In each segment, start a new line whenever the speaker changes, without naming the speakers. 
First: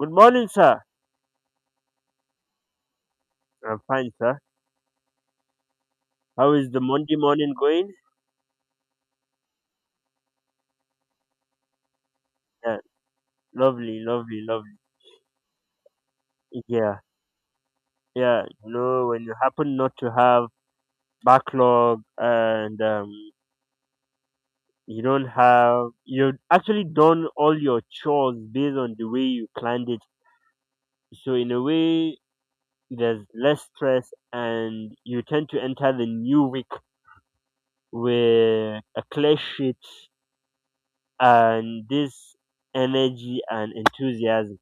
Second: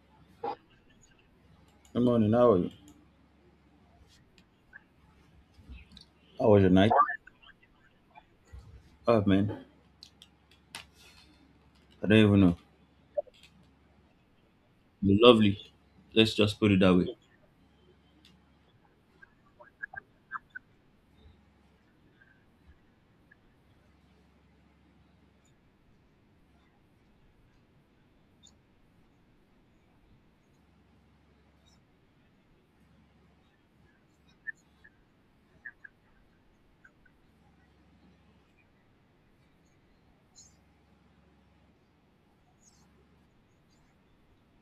Good morning, sir.
Good morning. How are you?
I'm fine, sir.
How
How
was your
is the
night?
Monday morning going?
Oh man, I don't even know.
Yeah, lovely, lovely, lovely.
You're lovely. Let's just put it that
Yeah,
way.
yeah. You know, when you happen not to have backlog and you don't have, you've actually done all your chores based on the way you planned it. So in a way, there's less stress, and you tend to enter the new week with a clear sheet and this energy and enthusiasm.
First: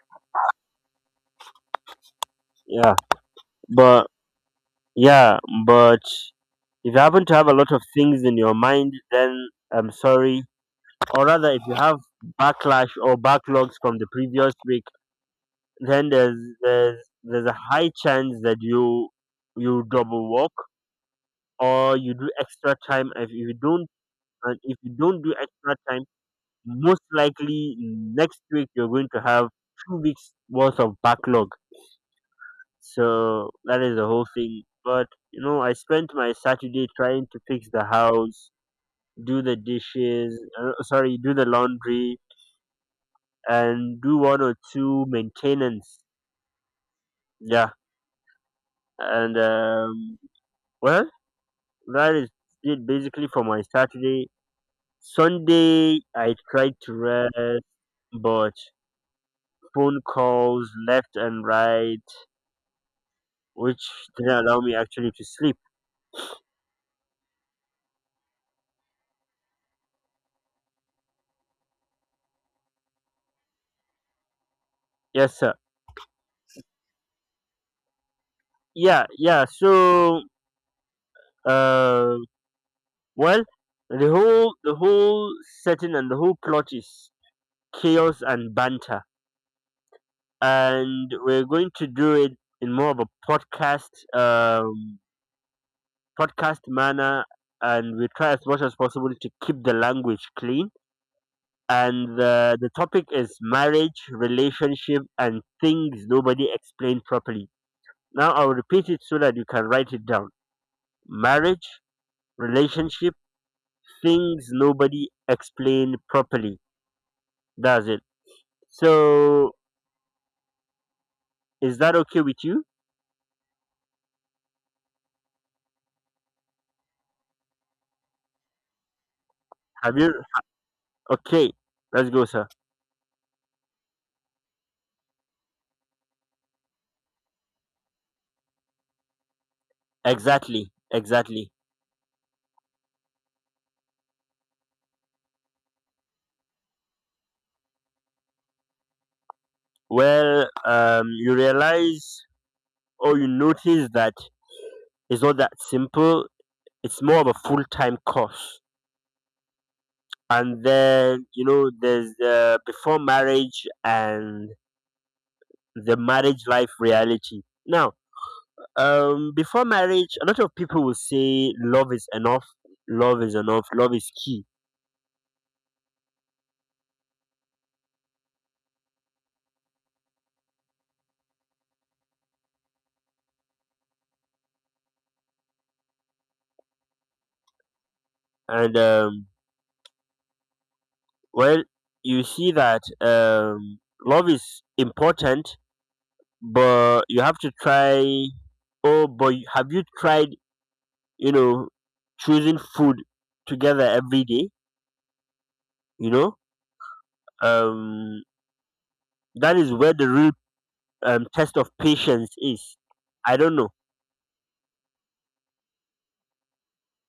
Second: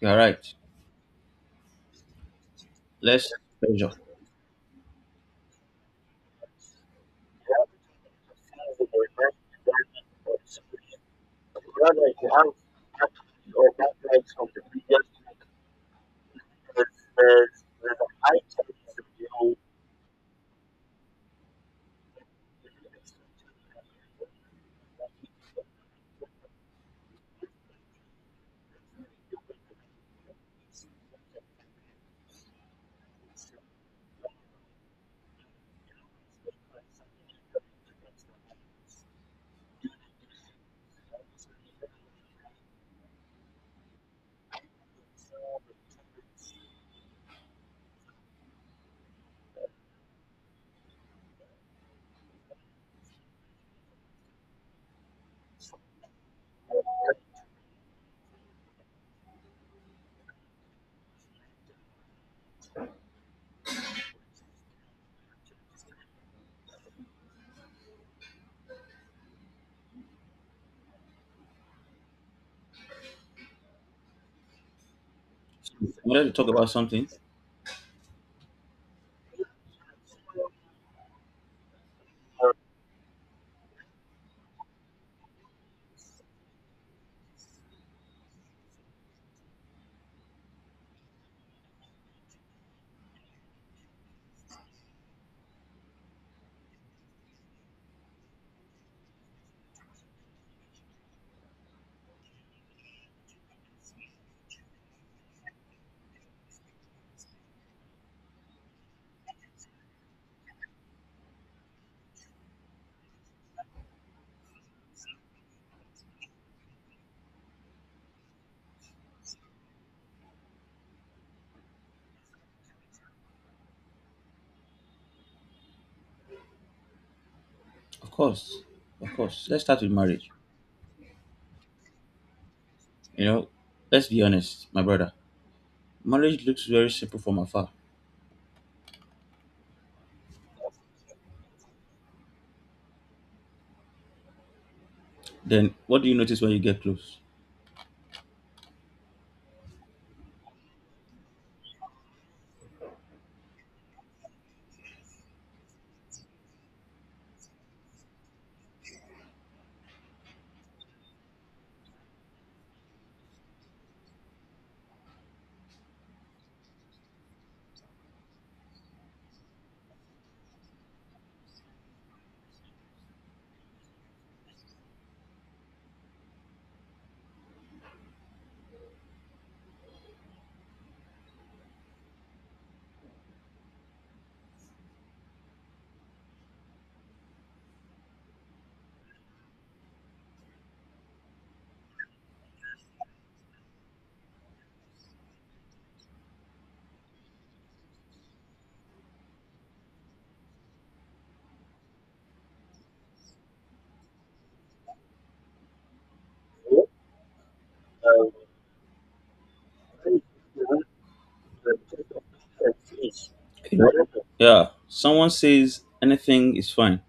You're right.
Yeah,
Let's pleasure.
but Yeah, but if you happen to have a lot of things in your mind, then I'm sorry. Or rather, if you have backlash or backlogs from the previous week, then there's there's a high chance that you double work or you do extra time. If you don't do extra time, most likely next week you're going to have 2 weeks worth of backlog. So that is the whole thing. But I spent my Saturday trying to fix the house, do the dishes, sorry, do the laundry, and do one or two maintenance. Yeah, and well, that is it basically for my Saturday. Sunday, I tried to rest, but phone calls left and right, which didn't allow me actually to sleep. Yes, sir.
You wanted to talk about something?
Yeah, yeah. So, uh, well, the whole setting and the whole plot is chaos and banter, and we're going to do it in more of a podcast manner, and we try as much as possible to keep the language clean. And the topic is marriage, relationship, and things nobody explained properly. Now I'll repeat it so that you can write it down: marriage, relationship, things nobody explained properly. That's it. So is that okay with you?
Of course, of course. Let's start with
Have you
marriage.
Okay, let's go, sir.
You know, let's be honest, my brother. Marriage looks very simple from afar.
Exactly, exactly.
Then what do you notice when you get close?
Well, you realize or you notice that it's not that simple. It's more of a full time course. And then, you know, there's the before marriage and the marriage life reality. Now, before marriage, a lot of people will say love is enough, love is enough, love is key. And, well, you see that, love is important, but you have to try. Oh, but have you tried, you know choosing food together every day? you know um that is where the real, test of patience is. I don't know.
Yeah, someone says anything is fine,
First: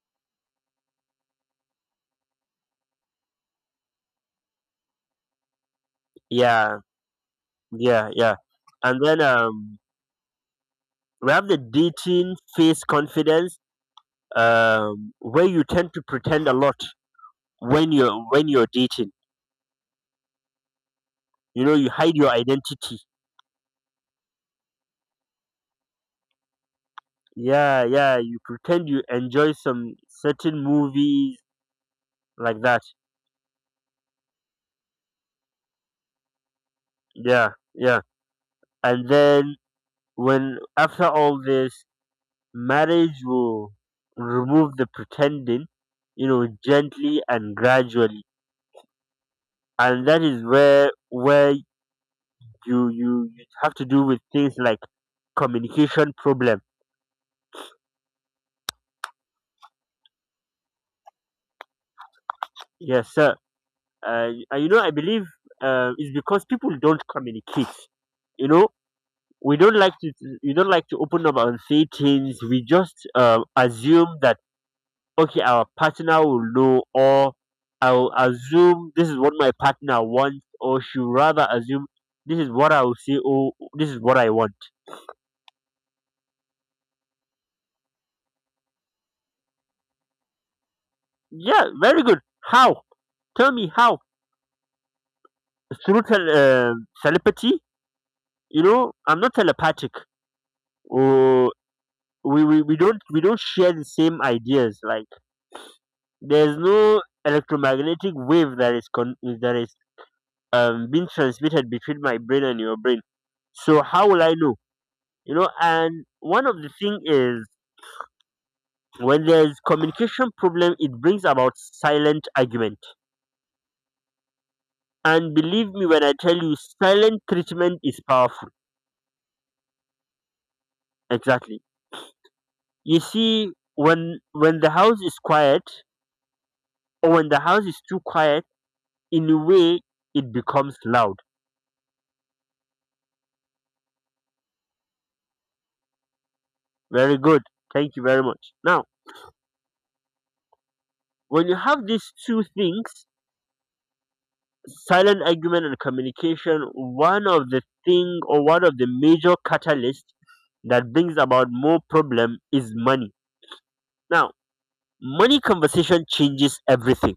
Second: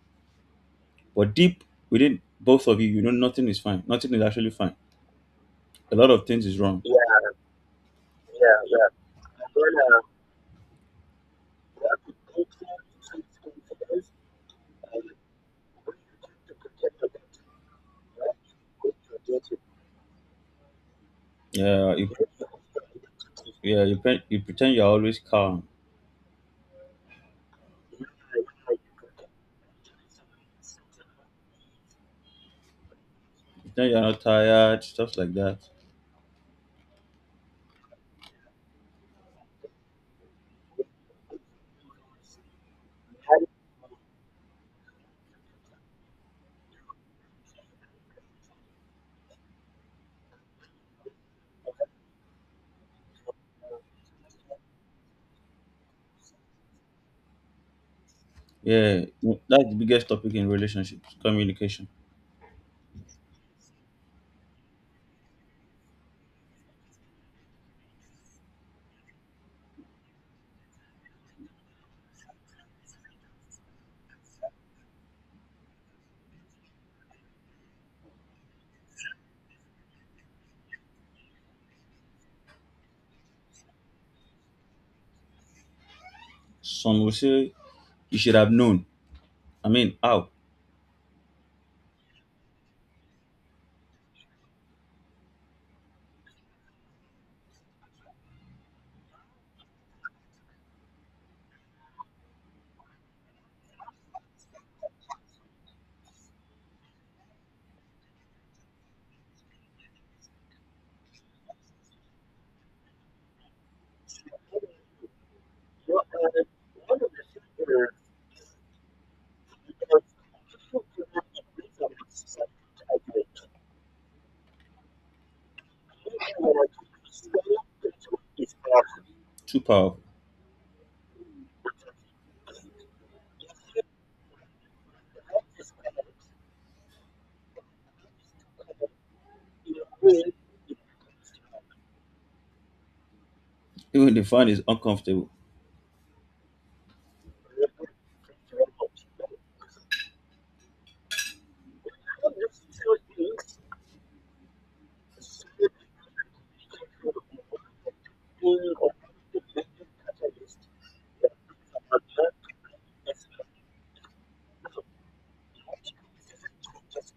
but deep within both of you, you know nothing is fine. Nothing is actually fine. A lot of things is
Yeah,
wrong.
yeah, yeah. And then we have the dating face confidence, where you tend to pretend a lot when you're dating. You
Yeah, you,
hide your identity.
you pretend you're always calm.
Yeah, yeah, you pretend you enjoy some certain movies, like that.
Then you're not tired, stuff like that.
Yeah, yeah. And then, when after all this, marriage will remove the pretending, gently and gradually. And that is where you, you have to do with things like communication problem.
Yeah, that's the biggest topic in relationships communication.
Yes, sir. And I believe, it's because people don't communicate. You know, we don't like to we don't like to open up and say things. We just assume that, okay, our partner will know, or I'll assume this is what my partner wants, or she will rather assume this is what I will say, or this is what I want.
Some will say you should have known. I mean, how?
Yeah, very good. How? Tell me how. Through telepathy? I'm not telepathic. Or we don't share the same ideas. Like, there's no electromagnetic wave that is that is being transmitted between my brain and your brain. So how will I know? And one of the thing is, when there's communication problem, it brings about silent argument. And believe me when I tell you, silent treatment is powerful.
Too powerful.
Exactly. You see, when the house is quiet, or when the house is too quiet, in a way, it becomes loud.
Even the fun is uncomfortable.
Very good. Thank you very much. Now, when you have these two things, silent argument and communication, one of the thing, or one of the major catalyst that brings about more problem, is money. Now, money conversation changes everything.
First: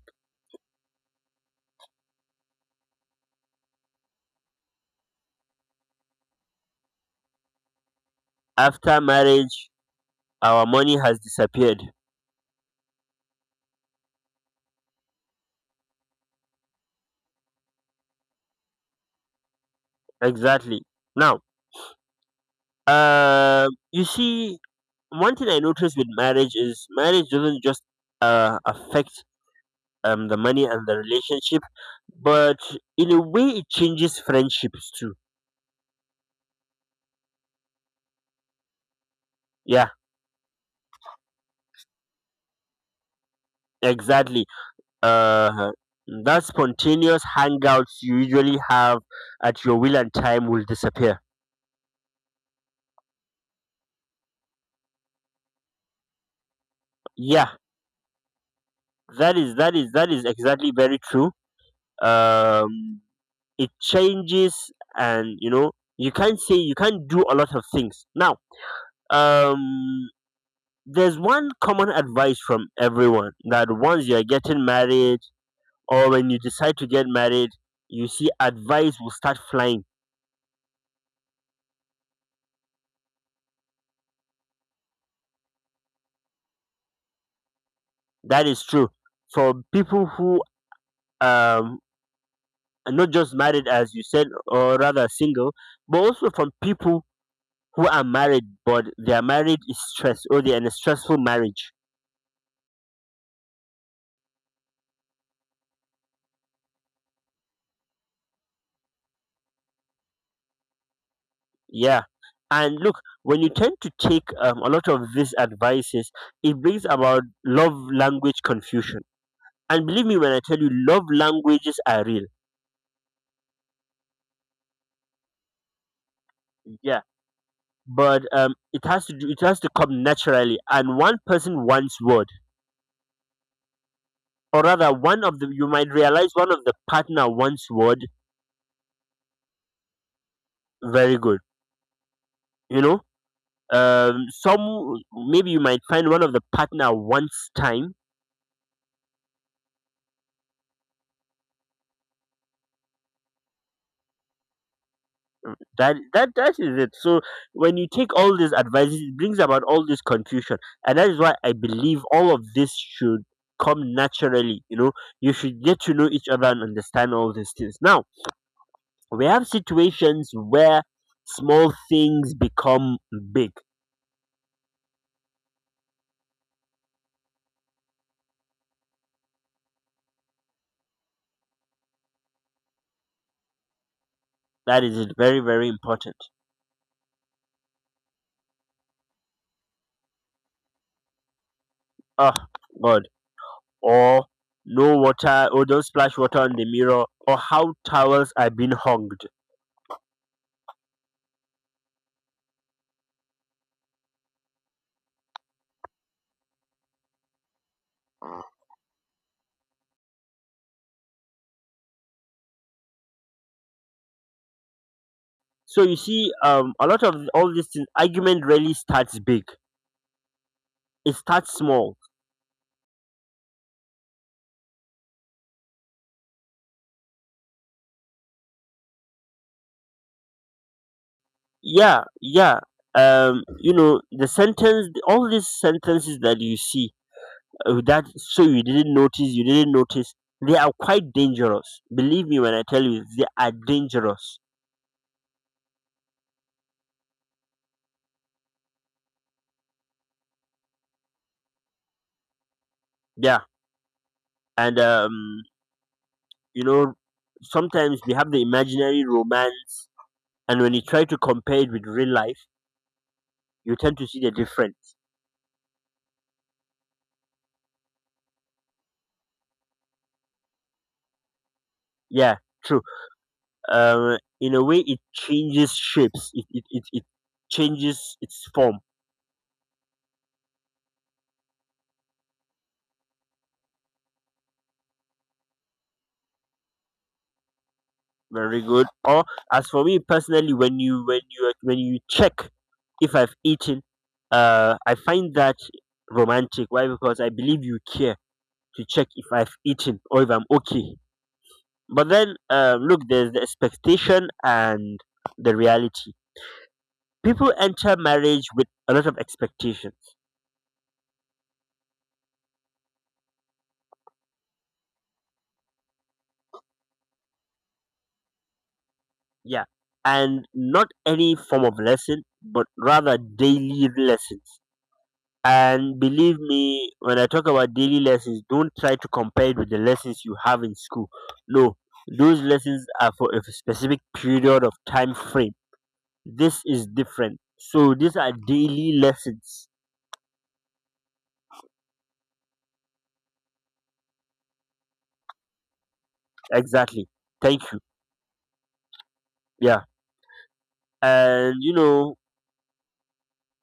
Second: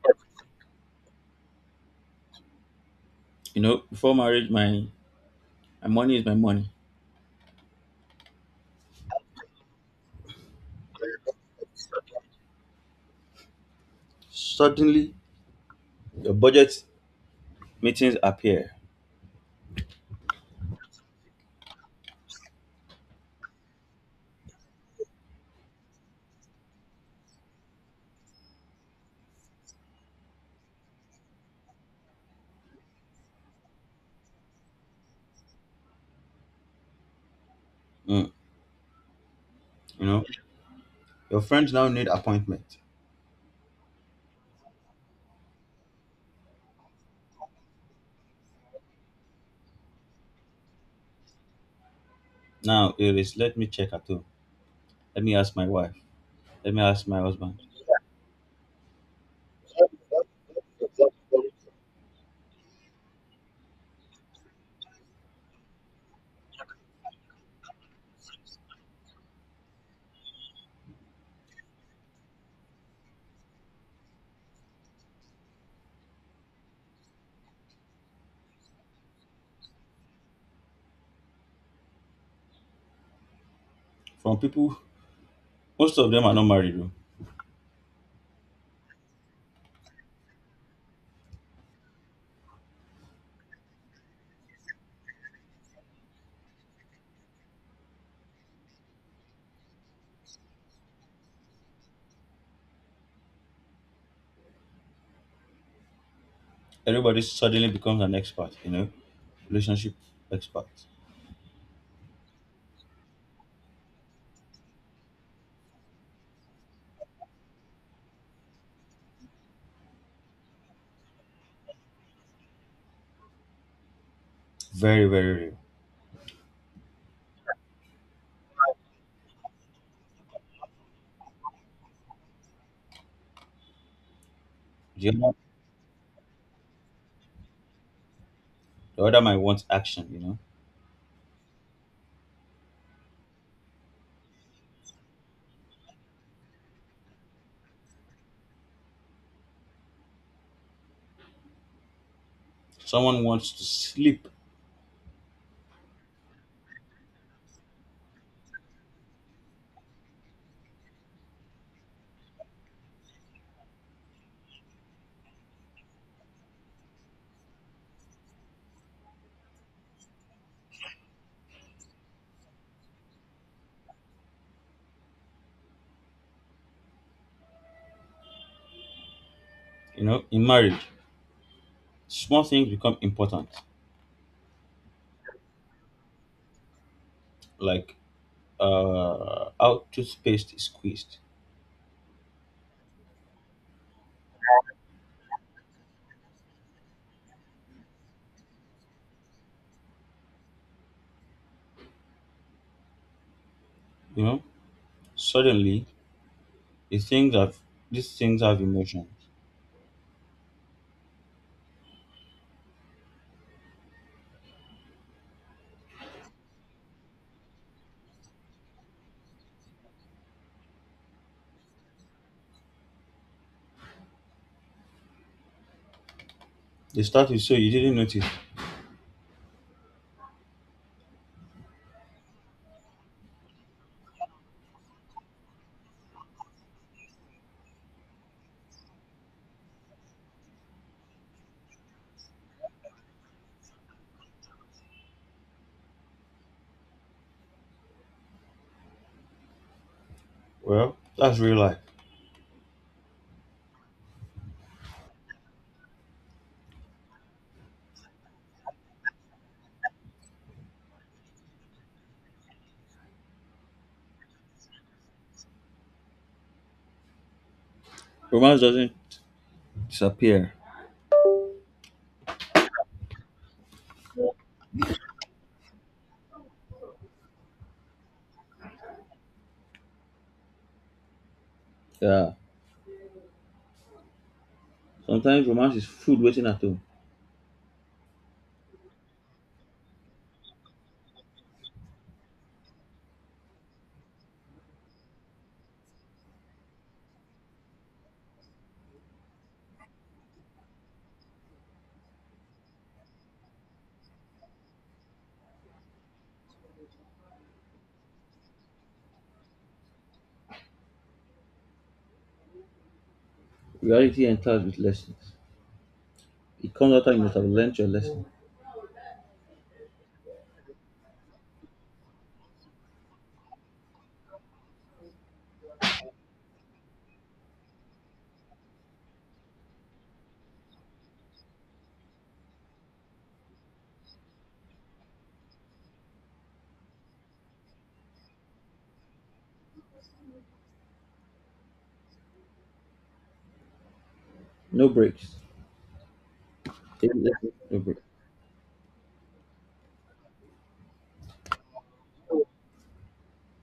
Before marriage, my money is my money.
After marriage, our money has disappeared.
Suddenly, your budget meetings appear.
Exactly. Now, you see, one thing I noticed with marriage is, marriage doesn't just, affect, the money and the relationship, but in a way, it changes friendships too.
Mm,
Yeah,
you know, your friends now need appointment.
exactly. uh that spontaneous hangouts you usually have at your will and time will disappear.
Now it is let me check at home. Let me ask my wife. Let me ask my
Yeah,
husband.
that is exactly very true. um it changes. And you can't do a lot of things now. um there's one common advice from everyone that once you're getting married, or when you decide to get married, you see advice will start flying.
From people, most of them are not married.
That is true, for people who, um and not just married, as you said, or rather single, but also from people who are married but their marriage is stressed or they're in a stressful marriage.
Everybody suddenly becomes an expert, you know, relationship expert.
Yeah, and look, when you tend to take, a lot of these advices, it brings about love language confusion. And believe me when I tell you, love languages are real.
Very, very rare.
Yeah, but it has to come naturally, and one person wants word, or rather,
The
one
other,
of the you might realize one of the partner wants word.
the other might want action, you know.
Very good. you know some, maybe you might find one of the partner wants time.
Someone wants to sleep,
That is it. So when you take all these advices, it brings about all this confusion, and that is why I believe all of this should come naturally. You should get to know each other and understand all these things. Now we have situations where small things become big.
you know, in marriage. Small things become important,
That is it, very very important.
like how toothpaste is squeezed,
Oh god. Or no water, or don't splash water on the mirror, or how towels are being hung.
you know. Suddenly, the things have, these things have emotions.
So you see, a lot of all these things, argument really starts big. It starts small.
They start with, so you didn't notice.
Yeah, yeah. All these sentences that you see, that, so you didn't notice, they are quite dangerous. Believe me when I tell you, they are dangerous.
Well, that's real life.
Yeah, and you know, sometimes we have the imaginary romance, and when you try to compare it with real life, you tend to see the difference.
Romance doesn't disappear.
Yeah, true. In a way, it changes shapes. It changes its form.
Yeah. Sometimes romance is food waiting at home.
Very good. Or as for me personally, when you check if I've eaten, I find that romantic. Why? Because I believe you care to check if I've eaten or if I'm okay. But then, look, there's the expectation and the reality. People enter marriage with a lot of expectations.
Reality enters with lessons. It comes after you must have learned your lesson.
Yeah, and not any form of lesson, but rather daily lessons, and believe me, when I talk about daily lessons, don't try to compare it with the lessons you have in school. No. Those lessons are for a specific period of time frame. This is different. So these are daily lessons.
No breaks.
Exactly.
Take lessons,
Thank you.
no break.
Yeah. And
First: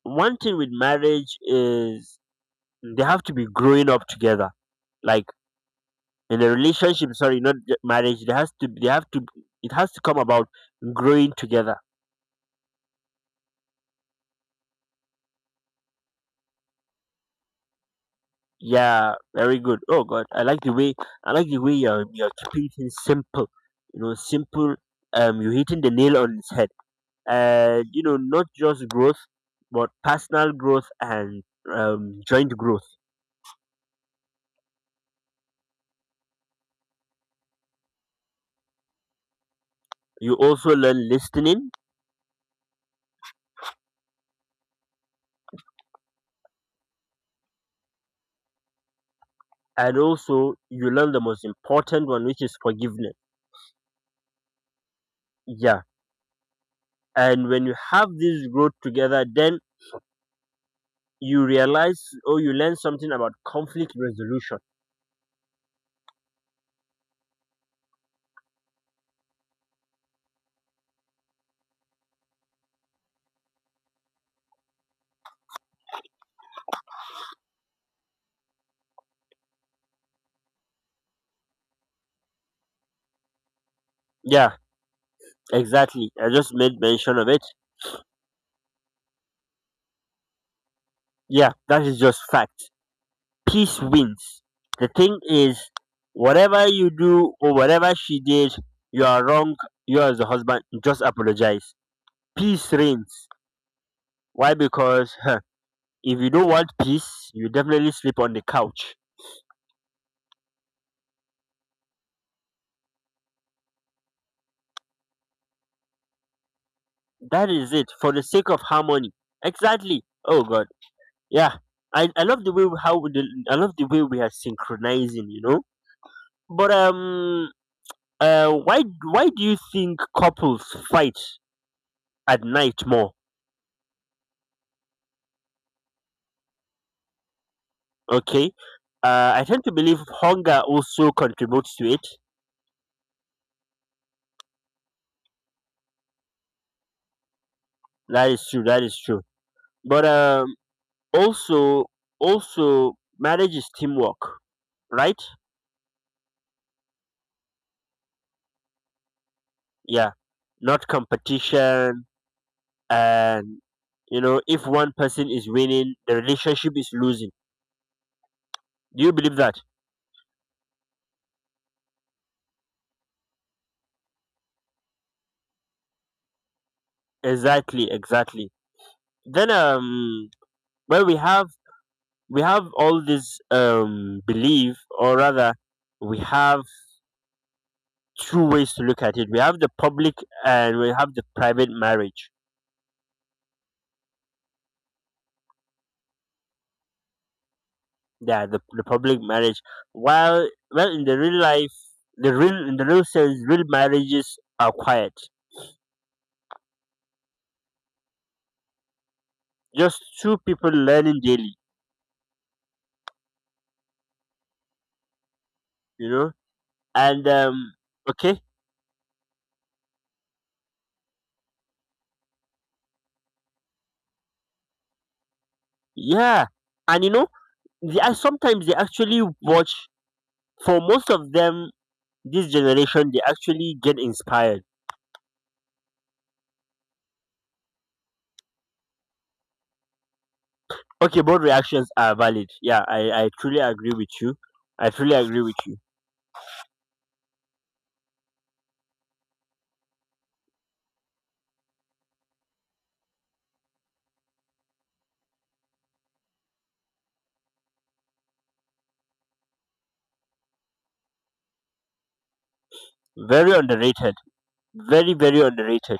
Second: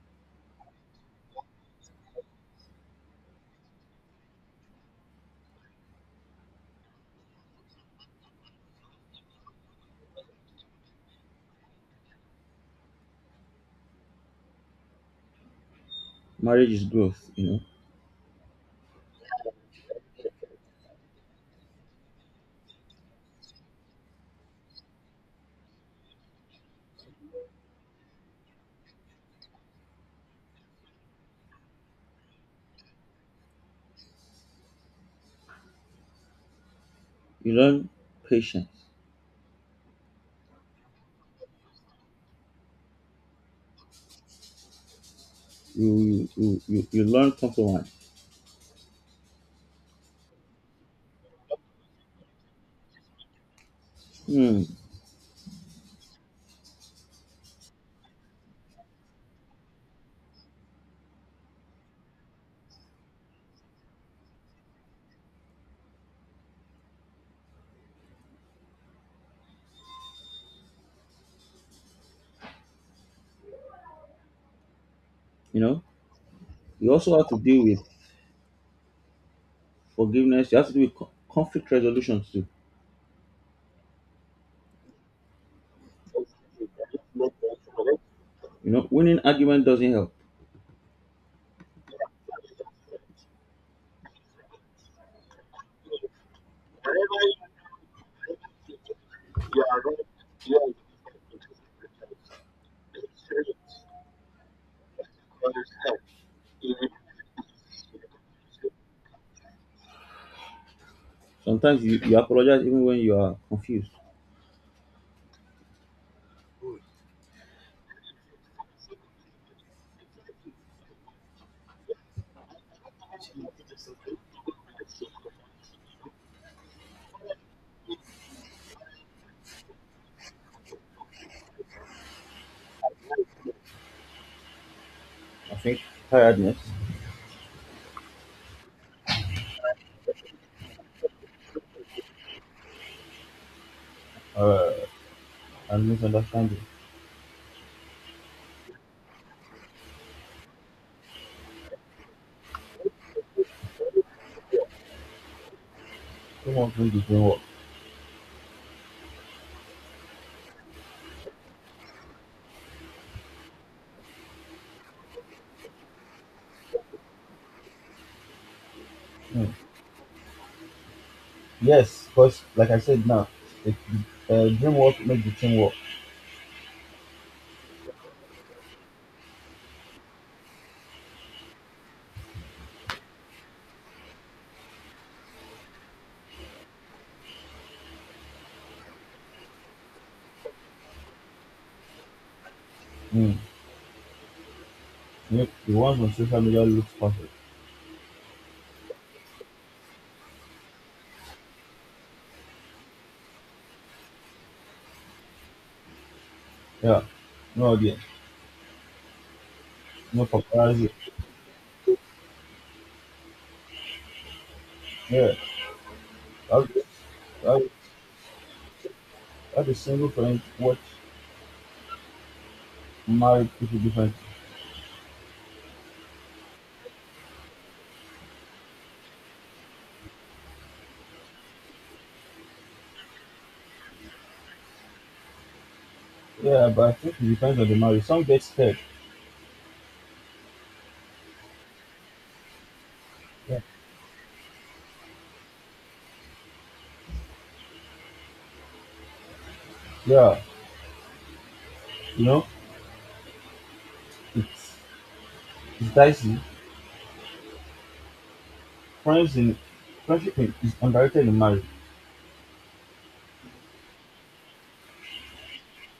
one thing with marriage is, they have to be growing up together, like in a relationship. Sorry, not marriage. They has to they have to It has to come about growing together.
Marriage is growth, you know.
Yeah, very good. Oh god, I like the way you're keeping things simple. Simple. You're hitting the nail on its head. Not just growth, but personal growth, and joint growth.
You learn patience.
You also learn listening.
You learn compromise.
And also you learn the most important one, which is forgiveness.
Hmm.
Yeah. And when you have this growth together, then you realize, or you learn something about conflict resolution.
You know, you also have to deal with forgiveness. You have to deal with co- conflict resolutions too.
Yeah, exactly, I just made mention of it.
You know, winning argument doesn't help.
Yeah, that is just fact. Peace wins. The thing is, whatever you do or whatever she did, you are wrong. You, as the husband, just apologize. Peace reigns. Why? Because, if you don't want peace, you definitely sleep on the couch.
Sometimes you apologize even when you are confused.
That is it, for the sake of harmony. Exactly. Oh god. Yeah. I love the way we- how we the, I love the way we are synchronizing. But uh why why do you think couples fight at night more?
I think tiredness
Okay. I tend to believe hunger also contributes to it.
uh, and misunderstanding.
That is true, that is true. But also also marriage is teamwork, right?
Don't to make the dream work.
Yeah, not competition. And if one person is winning, the relationship is losing. Do you believe
Hmm.
that?
Yes, because like I said now, the dream work make the team work.
Exactly, exactly. Then well, we have all this belief, or rather, we have two ways to look at it. We have the public and we have the private marriage.
Mm. Nick, you won on social media looks perfect.
Yeah, the public marriage. While well in the real life the real In the real sense, real marriages are quiet.
Yeah, no idea.
Just
No
two people
paparazzi.
learning daily,
Yeah,
you know?
I'll,
And
I'll,
okay.
I'll single friend watch married people different.
Yeah. And they are sometimes they actually watch. For most of them, this generation, they actually get inspired.
Yeah, but I think it depends on the marriage. Some get scared.
Okay, both reactions are valid. Yeah, I truly
Yeah,
agree with you. I truly agree with you.
yeah, you know, it, it's dicey. Friends in Friendship in- is underrated in marriage.
Very underrated. Very, very underrated.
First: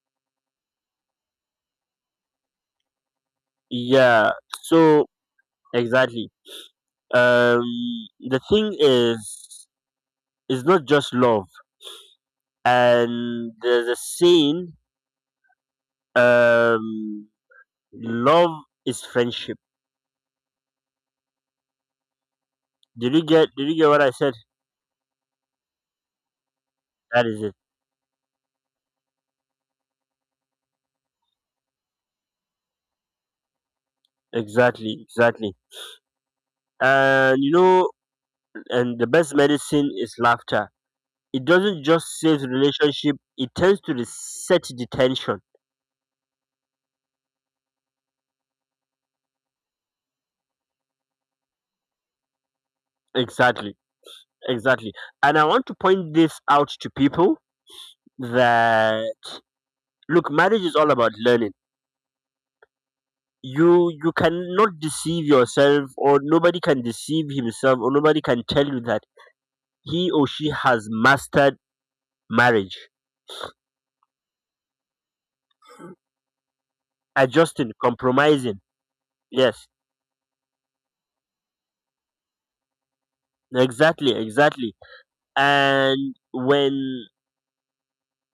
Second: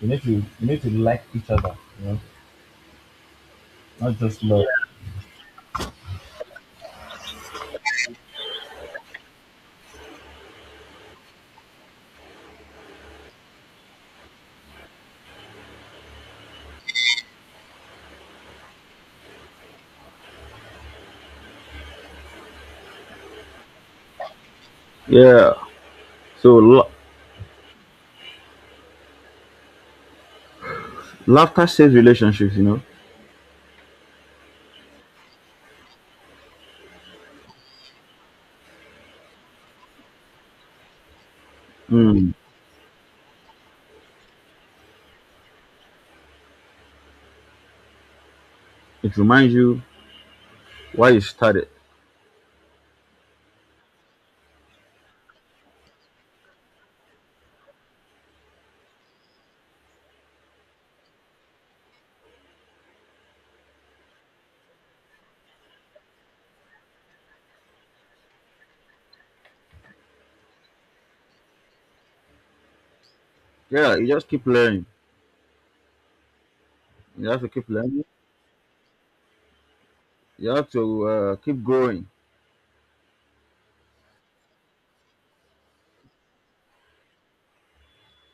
You need to like each other. You know, not
Yeah.
just love.
So exactly. Um the thing is, it's not just love. And there's a saying, um love is friendship. Did you get what I said?
Yeah. So
That is it.
laughter saves relationships, you know.
Exactly, exactly. And you know, and the best medicine is laughter. It doesn't just
Mm.
save the relationship, it tends to reset the tension.
It reminds you why you started.
Exactly. Exactly. And I want to point this out to people that, look, marriage is all about learning. You cannot deceive yourself, or nobody can deceive himself, or nobody can tell you that he or she has mastered marriage.
Yeah, you just keep learning. You have to keep
Adjusting,
learning.
compromising. Yes.
You have to keep growing.
Exactly, exactly. And when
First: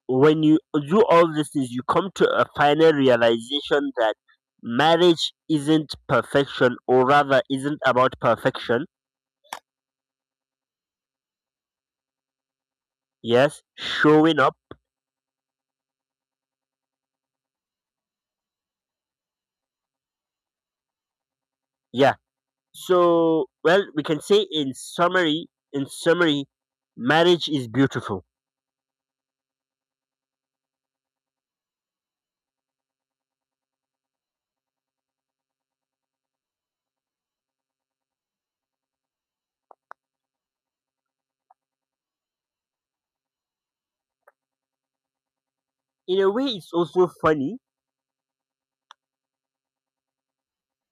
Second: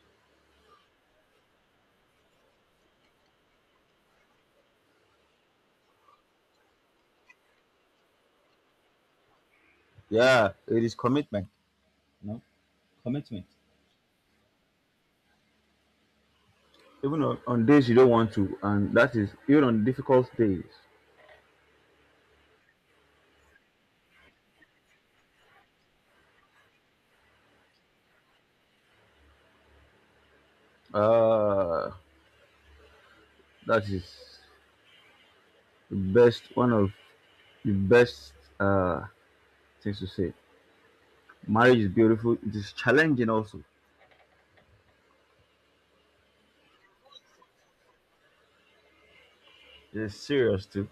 when you do all these things, you come to a final realization that marriage isn't perfection, or rather, isn't about perfection.
Yeah, it is commitment. You know, commitment.
Yes, showing up.
Even on days you don't want to, and that is even on difficult days.
Yeah. So, well, we can say, in summary, marriage is beautiful.
Uh, that is the best one of the best uh things to say. Marriage is beautiful. It is challenging also.
In a way, it's also funny,
It is serious too.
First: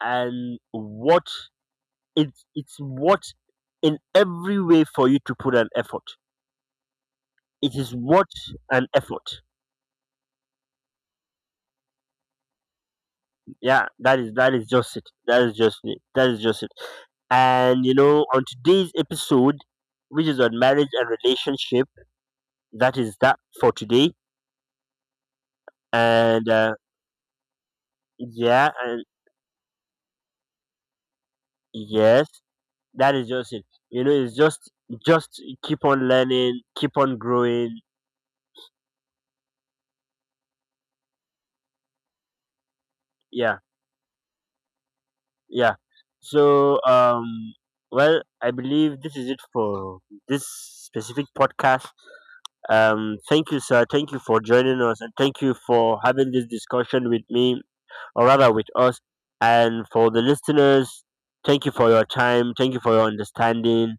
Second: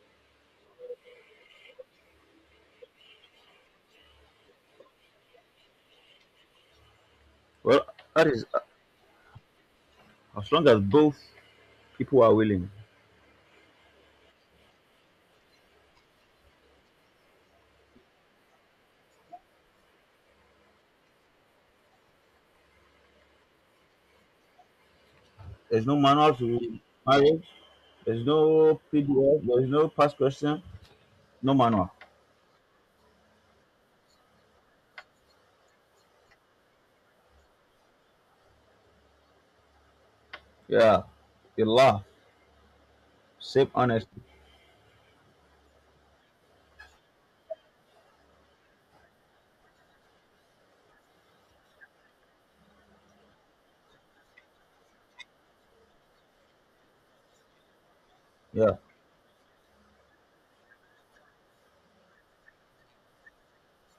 and what, it's what, in every way for you to put an effort. It
Well,
is
that
what,
is
an effort.
as long as both people are willing.
Yeah, that is just it, that is just it, that is just it. And on today's episode, which is on marriage and relationship, that is that for today.
There's no manual
And
to marriage. There's
yeah.
no
And
PDF. There's no past question. No manual.
yes, that is just it. It's Just keep on learning, keep on growing.
Yeah, you laugh.
Yeah,
Sip honestly.
yeah. So well, I believe this is it for this specific podcast. Thank you, sir. Thank you for joining us, and thank you for having this discussion with me, or rather with
Yeah,
us. And for the listeners, thank you for your time. Thank you for your understanding.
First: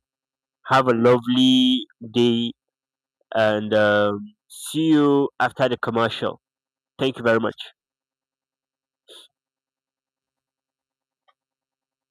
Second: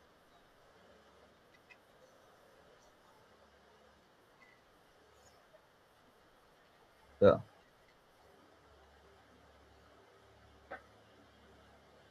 Have a lovely day, and see you after the commercial. Thank you
yeah.
very much.